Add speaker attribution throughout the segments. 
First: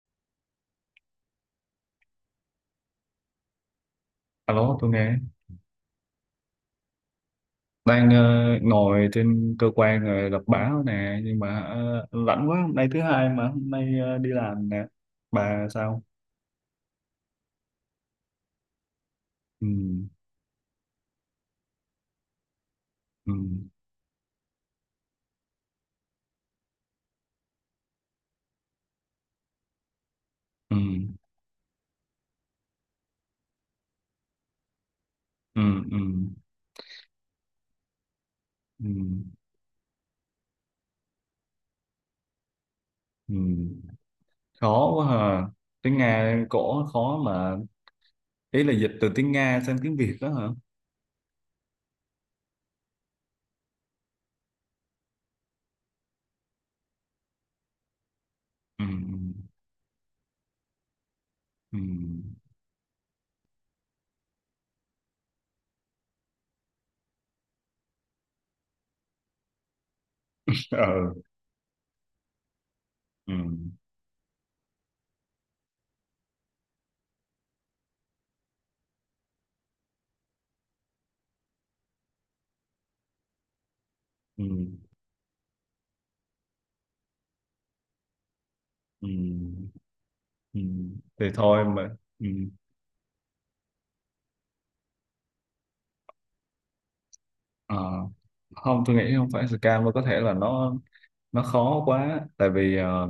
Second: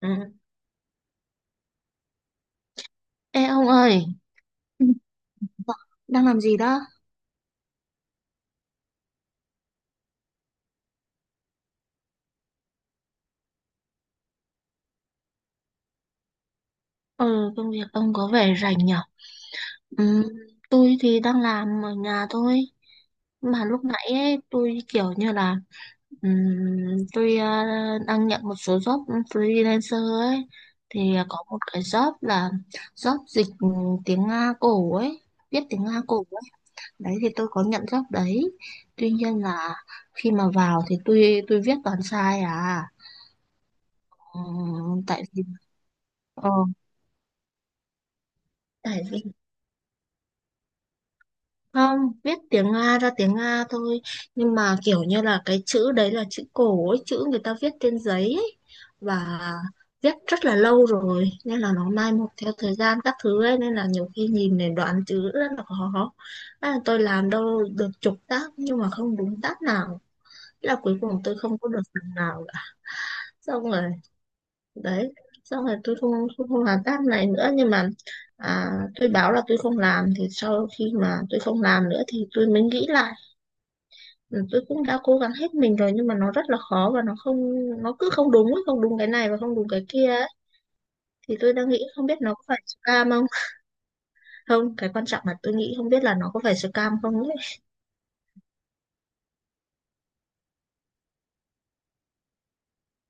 Speaker 1: Ừ. Ê ông ơi,
Speaker 2: Alo,
Speaker 1: ừ,
Speaker 2: tôi nghe.
Speaker 1: đang làm gì đó?
Speaker 2: Đang ngồi trên cơ quan rồi đọc báo nè, nhưng mà lạnh quá, hôm nay thứ hai mà hôm nay đi làm nè. Bà sao?
Speaker 1: Ừ, công việc ông có vẻ rảnh nhở?
Speaker 2: Ừ,
Speaker 1: Ừ, tôi thì đang làm ở nhà thôi.
Speaker 2: ừ,
Speaker 1: Mà lúc nãy ấy, tôi kiểu như là, tôi đang nhận một số job freelancer ấy.
Speaker 2: ừ,
Speaker 1: Thì có một cái job là job dịch tiếng Nga cổ ấy, viết
Speaker 2: ừ,
Speaker 1: tiếng
Speaker 2: ừ,
Speaker 1: Nga cổ ấy. Đấy thì tôi có nhận job đấy.
Speaker 2: ừ,
Speaker 1: Tuy nhiên là khi mà vào thì tôi viết toàn sai à.
Speaker 2: ừ.
Speaker 1: Ừ,
Speaker 2: Khó quá
Speaker 1: tại vì
Speaker 2: hả? Tiếng Nga
Speaker 1: ờ,
Speaker 2: cổ khó mà. Ý là dịch
Speaker 1: tại
Speaker 2: từ
Speaker 1: vì
Speaker 2: tiếng Nga sang tiếng Việt đó hả?
Speaker 1: không viết tiếng Nga ra tiếng Nga thôi nhưng mà kiểu như là cái chữ đấy là chữ cổ ấy, chữ người ta viết trên giấy ấy.
Speaker 2: Ừ, ừ,
Speaker 1: Và viết rất là lâu rồi nên là
Speaker 2: ừ,
Speaker 1: nó mai một theo thời gian các thứ ấy nên là nhiều khi nhìn để đoán chữ rất là khó. Tôi làm đâu được chục tác nhưng mà không đúng tác nào. Thế là cuối
Speaker 2: Ờ,
Speaker 1: cùng tôi không có được phần nào cả,
Speaker 2: ừ,
Speaker 1: xong rồi đấy, xong rồi tôi không làm task này nữa, nhưng mà tôi báo là tôi không làm, thì sau khi mà tôi không làm nữa thì tôi mới nghĩ lại. Ừ,
Speaker 2: ừ,
Speaker 1: tôi cũng đã cố gắng hết mình rồi nhưng mà nó rất là khó và nó cứ không đúng ấy, không đúng cái
Speaker 2: ừ,
Speaker 1: này và không đúng cái kia ấy.
Speaker 2: ừ. Thì
Speaker 1: Thì tôi
Speaker 2: thôi
Speaker 1: đang nghĩ
Speaker 2: mà.
Speaker 1: không biết
Speaker 2: Ừ.
Speaker 1: nó có phải scam không. Không, cái quan trọng là tôi nghĩ không biết là nó có phải scam không ấy.
Speaker 2: Ờ, không, tôi nghĩ không phải scam mà có thể là nó khó quá, tại vì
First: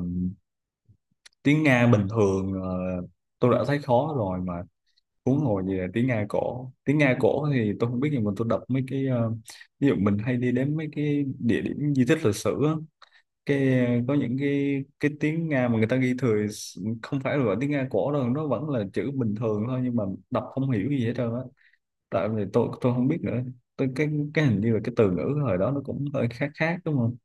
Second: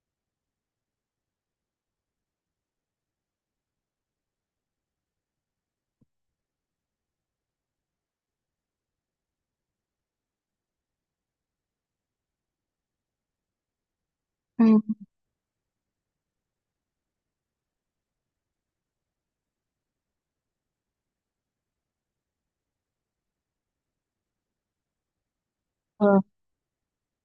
Speaker 2: tiếng Nga bình thường tôi đã thấy khó rồi mà, huống hồ gì là Tiếng Nga cổ thì tôi không biết, nhưng mà tôi đọc mấy cái, ví dụ mình hay đi đến mấy cái địa điểm di tích lịch sử á, cái có những
Speaker 1: Ừ.
Speaker 2: cái tiếng Nga mà người ta ghi thừa, không phải là gọi tiếng Nga cổ đâu, nó vẫn là chữ bình thường thôi, nhưng mà đọc không hiểu gì hết trơn á, tại vì tôi không biết nữa. Tôi cái hình như là cái từ ngữ hồi đó nó cũng
Speaker 1: Ờ.
Speaker 2: hơi khác khác, đúng không?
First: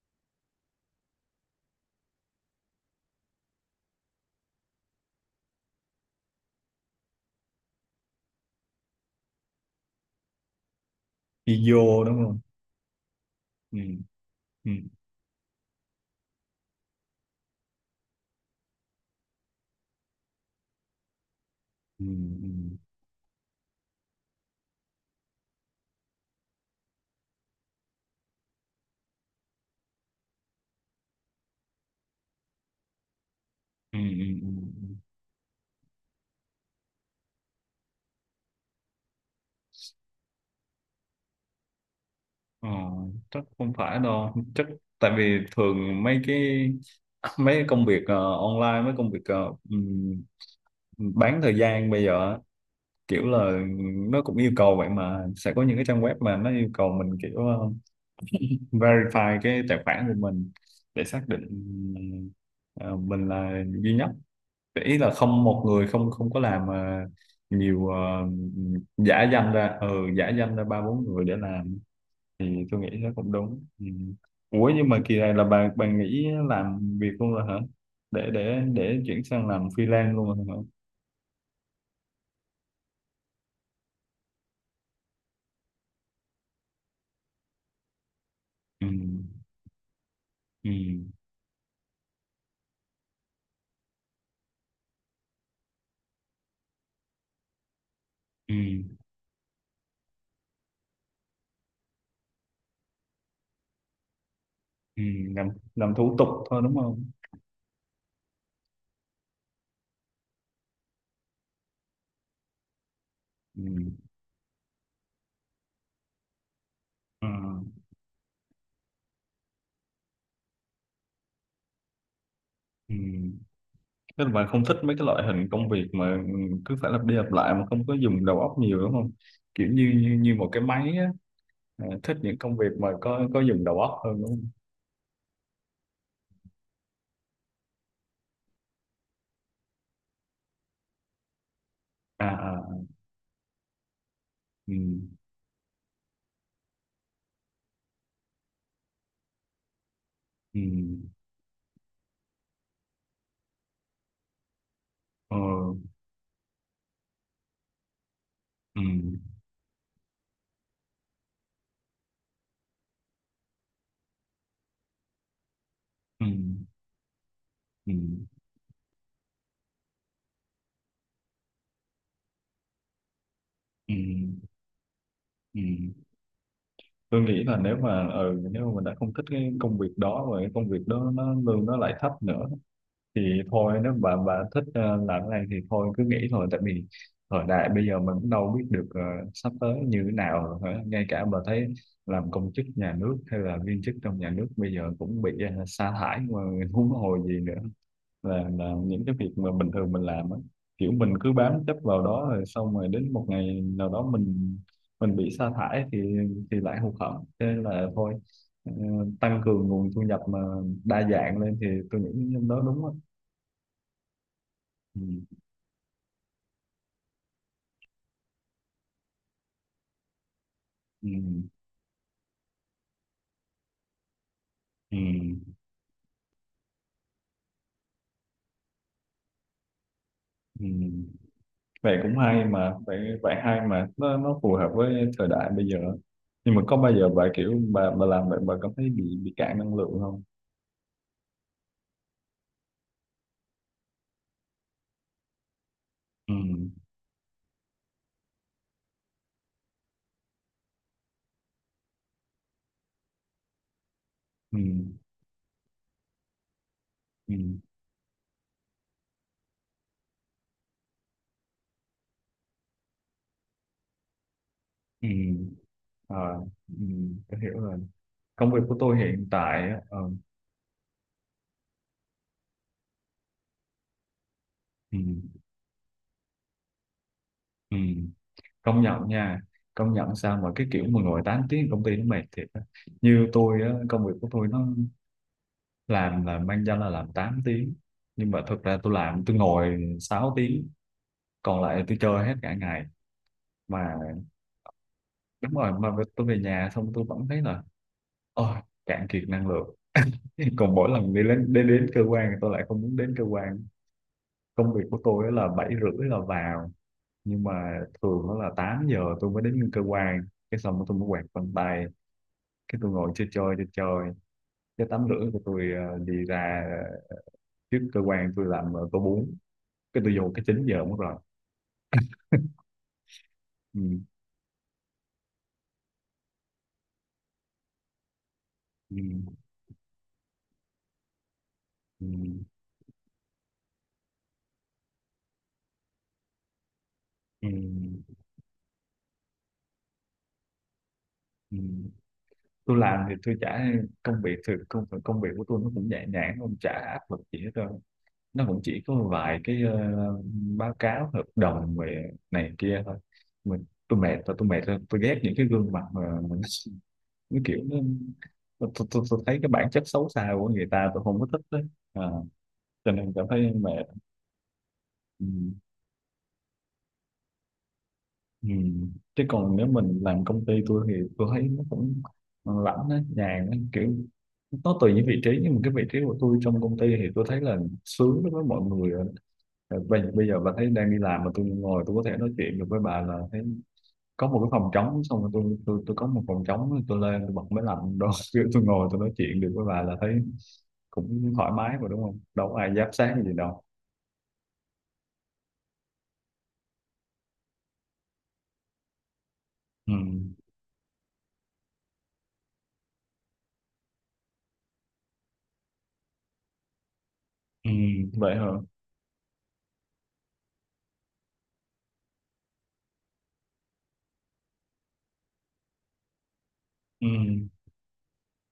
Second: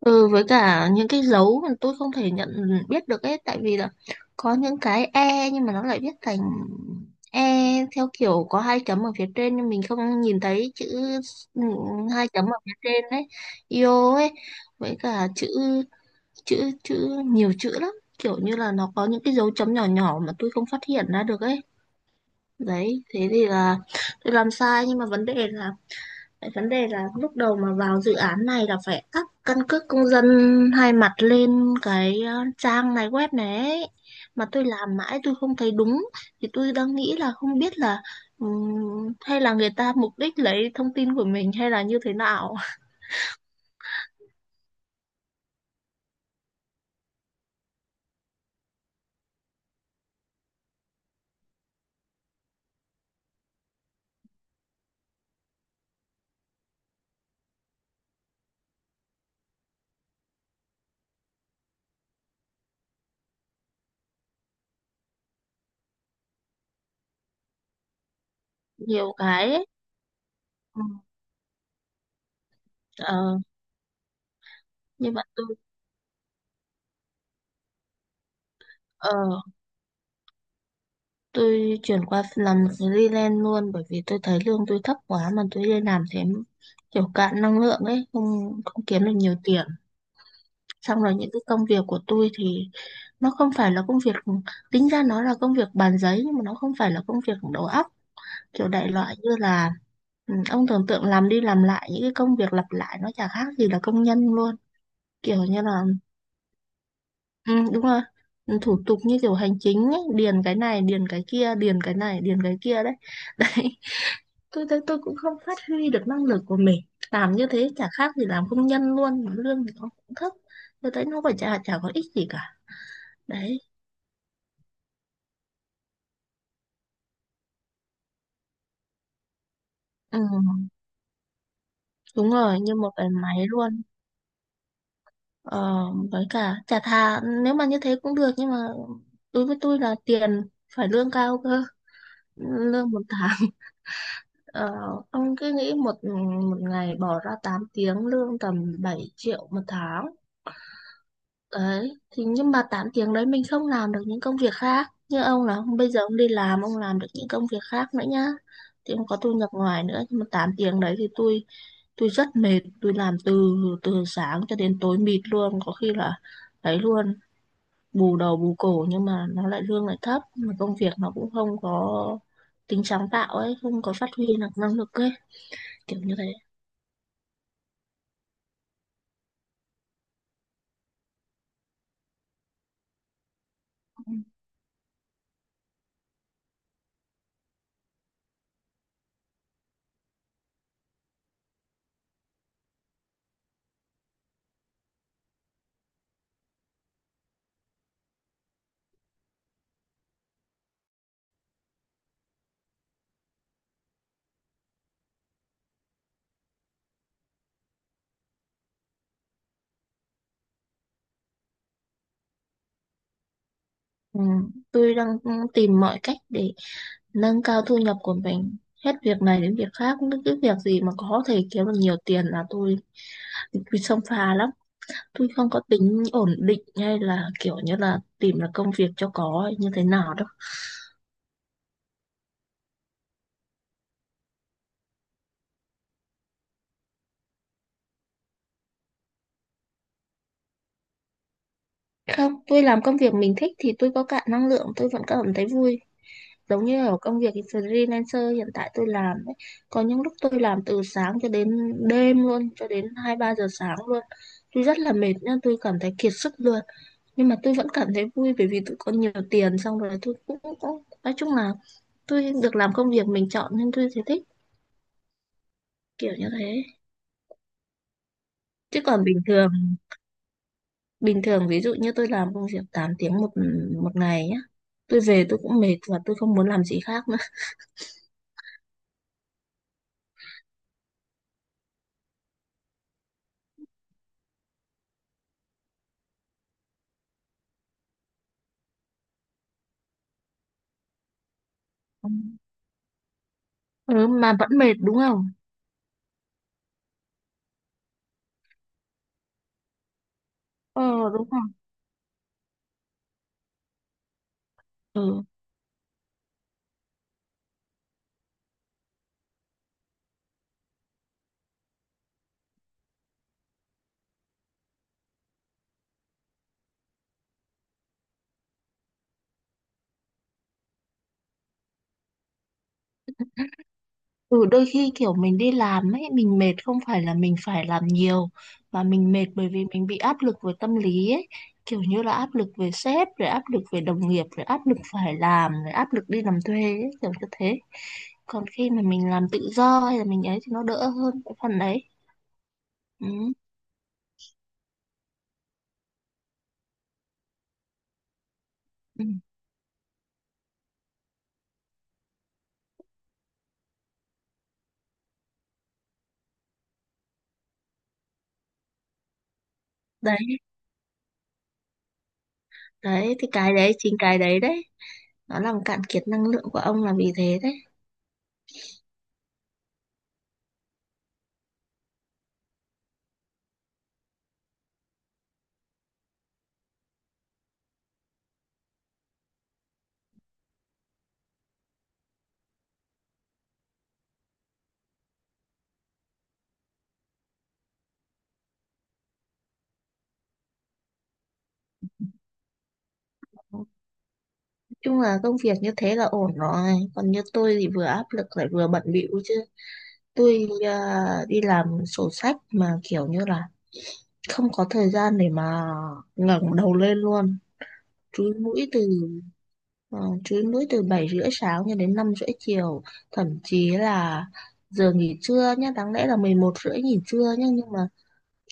Speaker 1: Ừ, với cả những cái dấu mà tôi không thể nhận biết được ấy, tại vì là có những cái e nhưng mà nó lại viết thành e theo kiểu có hai chấm ở phía trên nhưng mình không nhìn thấy chữ. Ừ,
Speaker 2: Video đúng
Speaker 1: hai
Speaker 2: không?
Speaker 1: chấm ở phía trên đấy,
Speaker 2: Ừ.
Speaker 1: io ấy.
Speaker 2: Ừ.
Speaker 1: Với cả chữ, chữ chữ nhiều chữ lắm, kiểu như là nó có những cái dấu chấm nhỏ nhỏ mà tôi không phát hiện ra được ấy.
Speaker 2: Ừ,
Speaker 1: Đấy thế thì là tôi làm sai, nhưng mà vấn đề là lúc đầu mà vào dự án này là phải up căn cước công dân hai mặt lên cái trang này, web này ấy.
Speaker 2: ừ, ừ,
Speaker 1: Mà
Speaker 2: ừ,
Speaker 1: tôi
Speaker 2: ừ.
Speaker 1: làm mãi tôi không thấy đúng, thì tôi đang nghĩ là không biết là, hay là người ta mục đích lấy thông tin của mình hay là như thế nào.
Speaker 2: Ờ, chắc không phải đâu, chắc tại vì thường mấy công việc online, mấy công việc bán thời gian bây giờ á, kiểu là nó cũng yêu cầu vậy, mà sẽ có những cái trang web mà nó yêu cầu mình kiểu verify cái tài khoản của mình, để xác định ờ, mình là duy nhất, để ý là không một người không không có làm nhiều,
Speaker 1: Nhiều
Speaker 2: giả danh
Speaker 1: cái ấy.
Speaker 2: ra, ừ, giả danh ra ba
Speaker 1: Ừ,
Speaker 2: bốn người để làm, thì tôi nghĩ nó cũng
Speaker 1: ờ,
Speaker 2: đúng. Ừ. Ủa nhưng mà
Speaker 1: nhưng
Speaker 2: kỳ
Speaker 1: mà
Speaker 2: này là bà nghĩ làm việc luôn rồi hả, để chuyển
Speaker 1: ờ,
Speaker 2: sang làm freelance luôn rồi hả?
Speaker 1: tôi chuyển qua làm freelance luôn, bởi vì tôi thấy lương tôi thấp quá mà tôi đi làm thế kiểu cạn năng lượng ấy, không, không
Speaker 2: Ừ.
Speaker 1: kiếm được nhiều tiền.
Speaker 2: Ừ.
Speaker 1: Xong rồi những cái công việc của tôi thì nó không phải là công việc, tính ra nó là công việc bàn giấy nhưng mà nó không phải là công việc đầu óc.
Speaker 2: Ừ.
Speaker 1: Kiểu đại loại như là, ừ, ông tưởng tượng làm đi làm lại những cái công việc lặp lại, nó chả khác gì là công nhân luôn,
Speaker 2: Ừ.
Speaker 1: kiểu
Speaker 2: làm
Speaker 1: như là,
Speaker 2: làm thủ tục thôi, đúng không?
Speaker 1: ừ, đúng rồi. Ừ, thủ tục như kiểu hành chính ấy, điền cái này điền cái kia, điền cái này điền cái kia đấy
Speaker 2: Ừ.
Speaker 1: đấy. Tôi thấy tôi cũng không phát huy được năng lực của mình,
Speaker 2: Ừ.
Speaker 1: làm như thế chả khác gì làm công nhân luôn, mà lương thì nó cũng thấp. Tôi thấy nó phải, chả chả có ích gì cả,
Speaker 2: Ừ.
Speaker 1: đấy.
Speaker 2: Tức là bà không thích mấy cái loại hình công việc mà cứ phải lặp đi lặp lại mà không có dùng đầu óc nhiều, đúng không, kiểu như như,
Speaker 1: Ừ,
Speaker 2: như một cái máy á, à, thích
Speaker 1: đúng
Speaker 2: những công
Speaker 1: rồi,
Speaker 2: việc
Speaker 1: như
Speaker 2: mà
Speaker 1: một cái
Speaker 2: có
Speaker 1: máy
Speaker 2: có dùng đầu
Speaker 1: luôn.
Speaker 2: óc hơn, đúng không?
Speaker 1: ờ, với cả chả thà nếu mà như thế cũng được, nhưng mà đối với tôi là tiền, phải lương cao cơ.
Speaker 2: À, à.
Speaker 1: Lương một tháng ờ,
Speaker 2: Ừ.
Speaker 1: ông cứ nghĩ, một một ngày bỏ ra 8 tiếng, lương tầm 7 triệu một tháng.
Speaker 2: Ừ.
Speaker 1: Đấy, thì nhưng mà 8 tiếng đấy mình không làm được những công việc khác. Như
Speaker 2: Ờ.
Speaker 1: ông là ông bây giờ ông đi làm, ông làm được những công việc khác nữa nhá.
Speaker 2: Ừ.
Speaker 1: Thì ông có thu nhập ngoài nữa. Nhưng mà 8 tiếng đấy thì tôi rất mệt. Tôi làm từ từ sáng cho đến tối mịt luôn. Có khi là
Speaker 2: Ừ.
Speaker 1: đấy luôn,
Speaker 2: Ừ,
Speaker 1: bù đầu bù cổ, nhưng mà nó lại lương lại thấp. Mà công việc nó cũng không có tính sáng tạo ấy, không có
Speaker 2: ừ,
Speaker 1: phát huy được năng lực ấy.
Speaker 2: ừ.
Speaker 1: Kiểu như thế.
Speaker 2: Tôi nghĩ là nếu mà mình đã không thích cái công việc đó và cái công việc đó nó lương nó lại thấp nữa, thì thôi, nếu
Speaker 1: Ừ.
Speaker 2: bà thích làm cái này thì thôi cứ nghỉ thôi, tại vì thời đại bây giờ mình cũng đâu biết được sắp tới như thế nào rồi, hả? Ngay cả bà thấy làm công chức nhà nước hay là viên chức trong nhà nước bây giờ cũng bị sa thải mà, huống hồ gì nữa là những cái việc mà bình thường mình làm á, kiểu mình cứ bám chấp vào đó rồi xong rồi đến một ngày nào đó mình bị sa thải thì lại hụt hẫng, thế nên là thôi, ờ, tăng cường nguồn thu nhập mà đa dạng lên, thì tôi nghĩ đó đúng á.
Speaker 1: Ừ, tôi
Speaker 2: Ừ.
Speaker 1: đang tìm mọi cách để nâng cao thu nhập của mình, hết việc này đến việc khác, những cái việc gì mà
Speaker 2: Ừ.
Speaker 1: có thể kiếm được nhiều tiền là tôi xông pha lắm.
Speaker 2: Ừ.
Speaker 1: Tôi không có tính ổn định hay là kiểu như là tìm là công việc cho có hay như thế nào đâu.
Speaker 2: Ừ. Vậy cũng hay mà, vậy vậy hay mà, nó phù hợp với thời đại bây giờ, nhưng mà có bao giờ bà kiểu bà làm vậy bà cảm thấy bị cạn năng lượng không?
Speaker 1: Không, tôi làm công việc mình thích thì tôi có cạn năng lượng tôi vẫn cảm thấy vui,
Speaker 2: Ừ.
Speaker 1: giống như ở công việc freelancer hiện tại tôi làm ấy, có những lúc tôi làm từ sáng cho đến đêm luôn, cho đến 2, 3 giờ sáng luôn.
Speaker 2: Ừ.
Speaker 1: Tôi rất là mệt nên tôi cảm thấy kiệt sức luôn, nhưng
Speaker 2: Ừ.
Speaker 1: mà tôi vẫn cảm thấy vui bởi vì tôi có nhiều tiền, xong rồi tôi cũng nói chung là tôi được làm công việc mình chọn nên tôi thấy thích,
Speaker 2: Ừ. ừ.
Speaker 1: kiểu như
Speaker 2: Ờ,
Speaker 1: thế.
Speaker 2: ừ, tôi hiểu rồi. Công việc của
Speaker 1: Chứ
Speaker 2: tôi
Speaker 1: còn bình
Speaker 2: hiện
Speaker 1: thường,
Speaker 2: tại á,
Speaker 1: bình thường ví dụ như tôi làm công việc 8 tiếng một một ngày nhá,
Speaker 2: ừ,
Speaker 1: tôi về tôi cũng mệt và tôi không muốn làm gì khác nữa.
Speaker 2: ừ, công nhận nha, công nhận sao mà cái kiểu mà ngồi 8 tiếng công ty nó mệt thiệt á. Như tôi á, công việc của tôi nó làm là mang danh là làm 8 tiếng, nhưng mà thực ra tôi làm tôi ngồi 6 tiếng, còn lại tôi chơi hết cả ngày. Mà
Speaker 1: Ừ, mà vẫn mệt đúng không?
Speaker 2: đúng rồi, mà tôi về nhà xong tôi vẫn thấy là ôi, cạn kiệt năng lượng. Còn mỗi
Speaker 1: Ờ,
Speaker 2: lần đi
Speaker 1: đúng không?
Speaker 2: đến cơ quan thì tôi lại không muốn đến cơ quan. Công việc của
Speaker 1: Ừ.
Speaker 2: tôi á là 7:30 là vào, nhưng mà thường đó là 8 giờ tôi mới đến cơ quan, cái xong rồi tôi mới quạt vân tay, cái tôi ngồi chơi chơi chơi chơi, cái tắm rưỡi của tôi đi ra trước cơ quan, tôi làm tô bún, cái tôi vô cái 9 giờ mất rồi. Ừ,
Speaker 1: Ừ, đôi khi kiểu mình đi làm ấy, mình mệt không phải là mình phải làm nhiều, mà mình mệt
Speaker 2: ừ,
Speaker 1: bởi vì mình bị áp lực về tâm lý ấy, kiểu như
Speaker 2: ừ,
Speaker 1: là áp lực về sếp, rồi áp lực về đồng nghiệp, rồi áp lực phải làm, rồi áp lực đi làm thuê ấy, kiểu như
Speaker 2: ừ,
Speaker 1: thế. Còn khi mà mình làm tự do hay là mình ấy thì nó đỡ hơn cái
Speaker 2: ừ.
Speaker 1: phần đấy.
Speaker 2: Tôi làm thì
Speaker 1: Ừ.
Speaker 2: tôi chả, công việc thì công công việc của tôi nó cũng nhẹ nhàng, không chả áp lực gì hết trơn, nó cũng chỉ có
Speaker 1: Ừ.
Speaker 2: vài cái báo cáo hợp đồng về này kia thôi. Mình tôi mệt, tôi mệt rồi, tôi ghét những cái gương mặt mà cái kiểu nó, tôi thấy cái bản chất xấu
Speaker 1: Đấy,
Speaker 2: xa của người ta, tôi không có thích đấy, à, cho nên
Speaker 1: đấy
Speaker 2: cảm
Speaker 1: thì
Speaker 2: thấy
Speaker 1: cái đấy,
Speaker 2: mệt.
Speaker 1: chính cái đấy đấy,
Speaker 2: Ừ.
Speaker 1: nó làm cạn kiệt năng lượng của ông là vì thế đấy.
Speaker 2: Ừ. Chứ còn nếu mình làm công ty tôi thì tôi thấy nó cũng lãnh đấy, nhàn đấy, kiểu nó tùy những vị trí, nhưng mà cái vị trí của tôi trong công ty thì tôi thấy là sướng đối với mọi người rồi. Ờ, bây, bây giờ bà thấy đang đi làm mà tôi ngồi tôi có thể nói chuyện được với bà là thấy có một cái phòng trống, xong rồi tôi có một phòng trống, tôi lên tôi bật máy lạnh đó tôi ngồi tôi nói chuyện được với bà là thấy cũng thoải mái mà, đúng không, đâu có ai giám sát gì đâu.
Speaker 1: Nói chung là công việc như thế là ổn rồi, còn như tôi thì vừa áp lực lại vừa bận bịu chứ.
Speaker 2: Ừ.
Speaker 1: Tôi đi làm sổ sách mà kiểu như là không có thời gian để mà ngẩng đầu lên luôn,
Speaker 2: Ừ. Vậy
Speaker 1: chúi
Speaker 2: hả?
Speaker 1: mũi từ chúi mũi từ 7h30 sáng cho đến 5h30 chiều, thậm chí là giờ nghỉ trưa nhá, đáng lẽ là 11h30 nghỉ
Speaker 2: Ừ.
Speaker 1: trưa nhá, nhưng mà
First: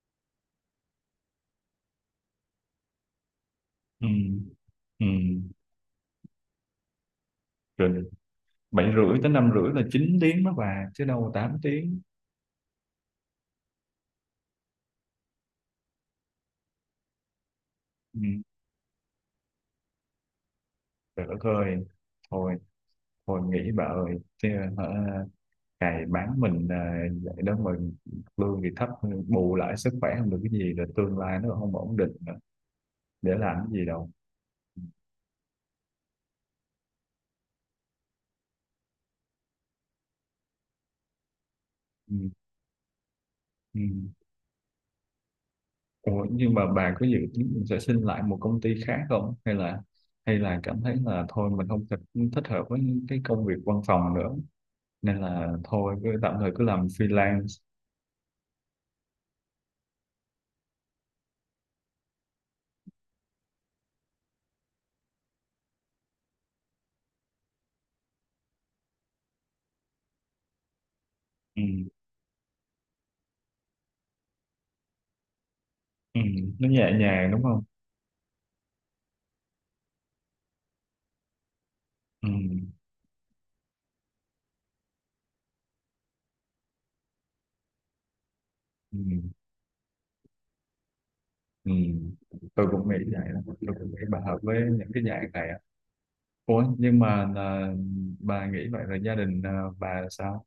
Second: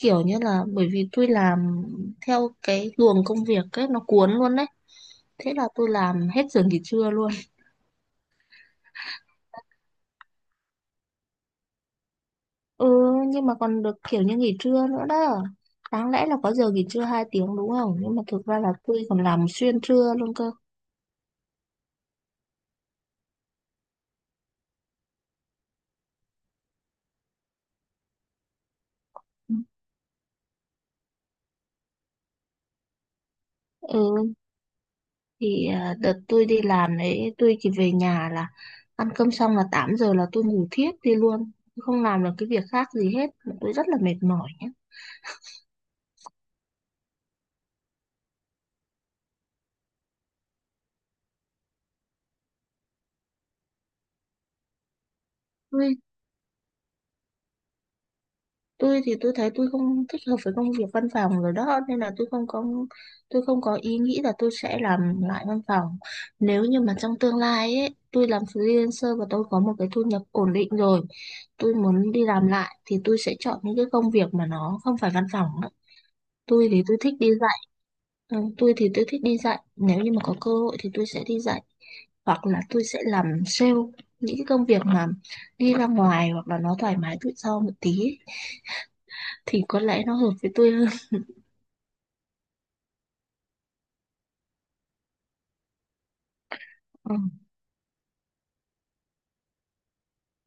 Speaker 1: kiểu như là bởi vì tôi làm theo cái luồng công việc ấy nó
Speaker 2: Ừ.
Speaker 1: cuốn luôn đấy,
Speaker 2: Ừ.
Speaker 1: thế là tôi làm hết giờ nghỉ trưa luôn.
Speaker 2: Rồi, 7:30 tới 5:30 là 9 tiếng đó bà, chứ đâu là 8 tiếng.
Speaker 1: Ừ, nhưng mà còn được kiểu như nghỉ trưa nữa đó. Đáng lẽ là có giờ nghỉ trưa 2 tiếng đúng không? Nhưng
Speaker 2: Ừ.
Speaker 1: mà thực ra là tôi còn làm xuyên trưa luôn cơ.
Speaker 2: Trời đất ơi, thôi, thôi nghỉ bà ơi chứ, hả, cày bán mình à, vậy đó mà lương thì thấp, bù lại sức khỏe không được cái gì, rồi tương lai nó không ổn định nữa. Để làm cái gì đâu.
Speaker 1: Ừ,
Speaker 2: Ừ.
Speaker 1: thì đợt tôi đi làm đấy, tôi chỉ về nhà là ăn cơm xong là 8h là tôi ngủ thiếp đi luôn. Tôi không
Speaker 2: Ừ.
Speaker 1: làm được cái việc khác gì hết. Tôi
Speaker 2: ừ.
Speaker 1: rất là mệt mỏi
Speaker 2: Ủa, nhưng mà bà có dự tính mình sẽ xin lại một công ty khác không, hay là cảm thấy là thôi mình không thích, thích hợp với cái công việc văn phòng nữa, nên là thôi
Speaker 1: nhé.
Speaker 2: cứ tạm thời cứ làm freelance.
Speaker 1: Tôi thì tôi thấy tôi không thích hợp với công việc văn phòng rồi đó, nên là tôi không có ý nghĩ là tôi sẽ làm lại văn phòng. Nếu như mà trong tương lai ấy tôi làm freelancer và tôi có một cái thu nhập ổn định rồi,
Speaker 2: Ừ.
Speaker 1: tôi muốn đi làm lại thì tôi sẽ chọn những cái công việc mà nó không phải văn phòng đó.
Speaker 2: Ừ.
Speaker 1: Tôi
Speaker 2: Nó
Speaker 1: thì
Speaker 2: nhẹ
Speaker 1: tôi thích đi
Speaker 2: nhàng đúng
Speaker 1: dạy.
Speaker 2: không?
Speaker 1: Ừ, tôi thì tôi thích đi dạy, nếu như mà có cơ hội thì tôi sẽ đi dạy,
Speaker 2: Ừ.
Speaker 1: hoặc là tôi sẽ làm sale, những cái công việc mà đi ra ngoài hoặc là nó thoải mái tự do một tí ấy,
Speaker 2: Ừ.
Speaker 1: thì có lẽ nó hợp với tôi hơn.
Speaker 2: Ừ. Tôi cũng nghĩ vậy đó. Tôi cũng nghĩ bà hợp với những cái dạng này á. Ủa nhưng
Speaker 1: Ừ.
Speaker 2: mà là, bà nghĩ vậy là gia đình à, bà sao?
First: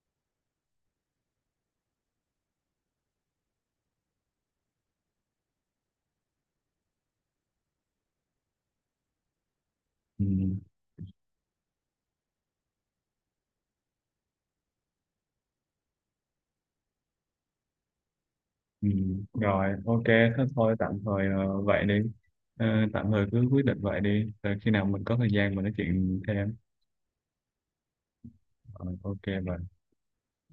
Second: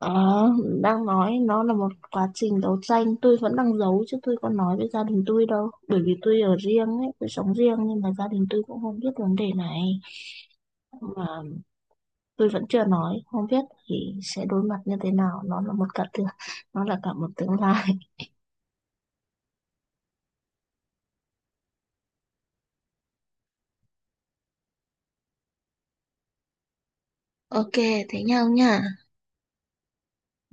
Speaker 1: Đó, đang nói nó là một quá trình đấu tranh, tôi vẫn đang giấu chứ tôi có nói với gia đình tôi đâu, bởi vì tôi ở riêng ấy, tôi sống riêng nhưng mà gia đình tôi cũng không biết vấn đề này,
Speaker 2: Ừ.
Speaker 1: mà tôi vẫn chưa nói, không biết thì sẽ đối mặt như thế nào, nó là cả một tương lai.
Speaker 2: Ừ, rồi, ok, thế thôi, tạm thời vậy đi. Ờ, tạm thời cứ quyết định vậy đi, rồi khi nào mình có thời gian mình nói chuyện thêm.
Speaker 1: Ok thế nhau
Speaker 2: Rồi,
Speaker 1: nha.
Speaker 2: ok vậy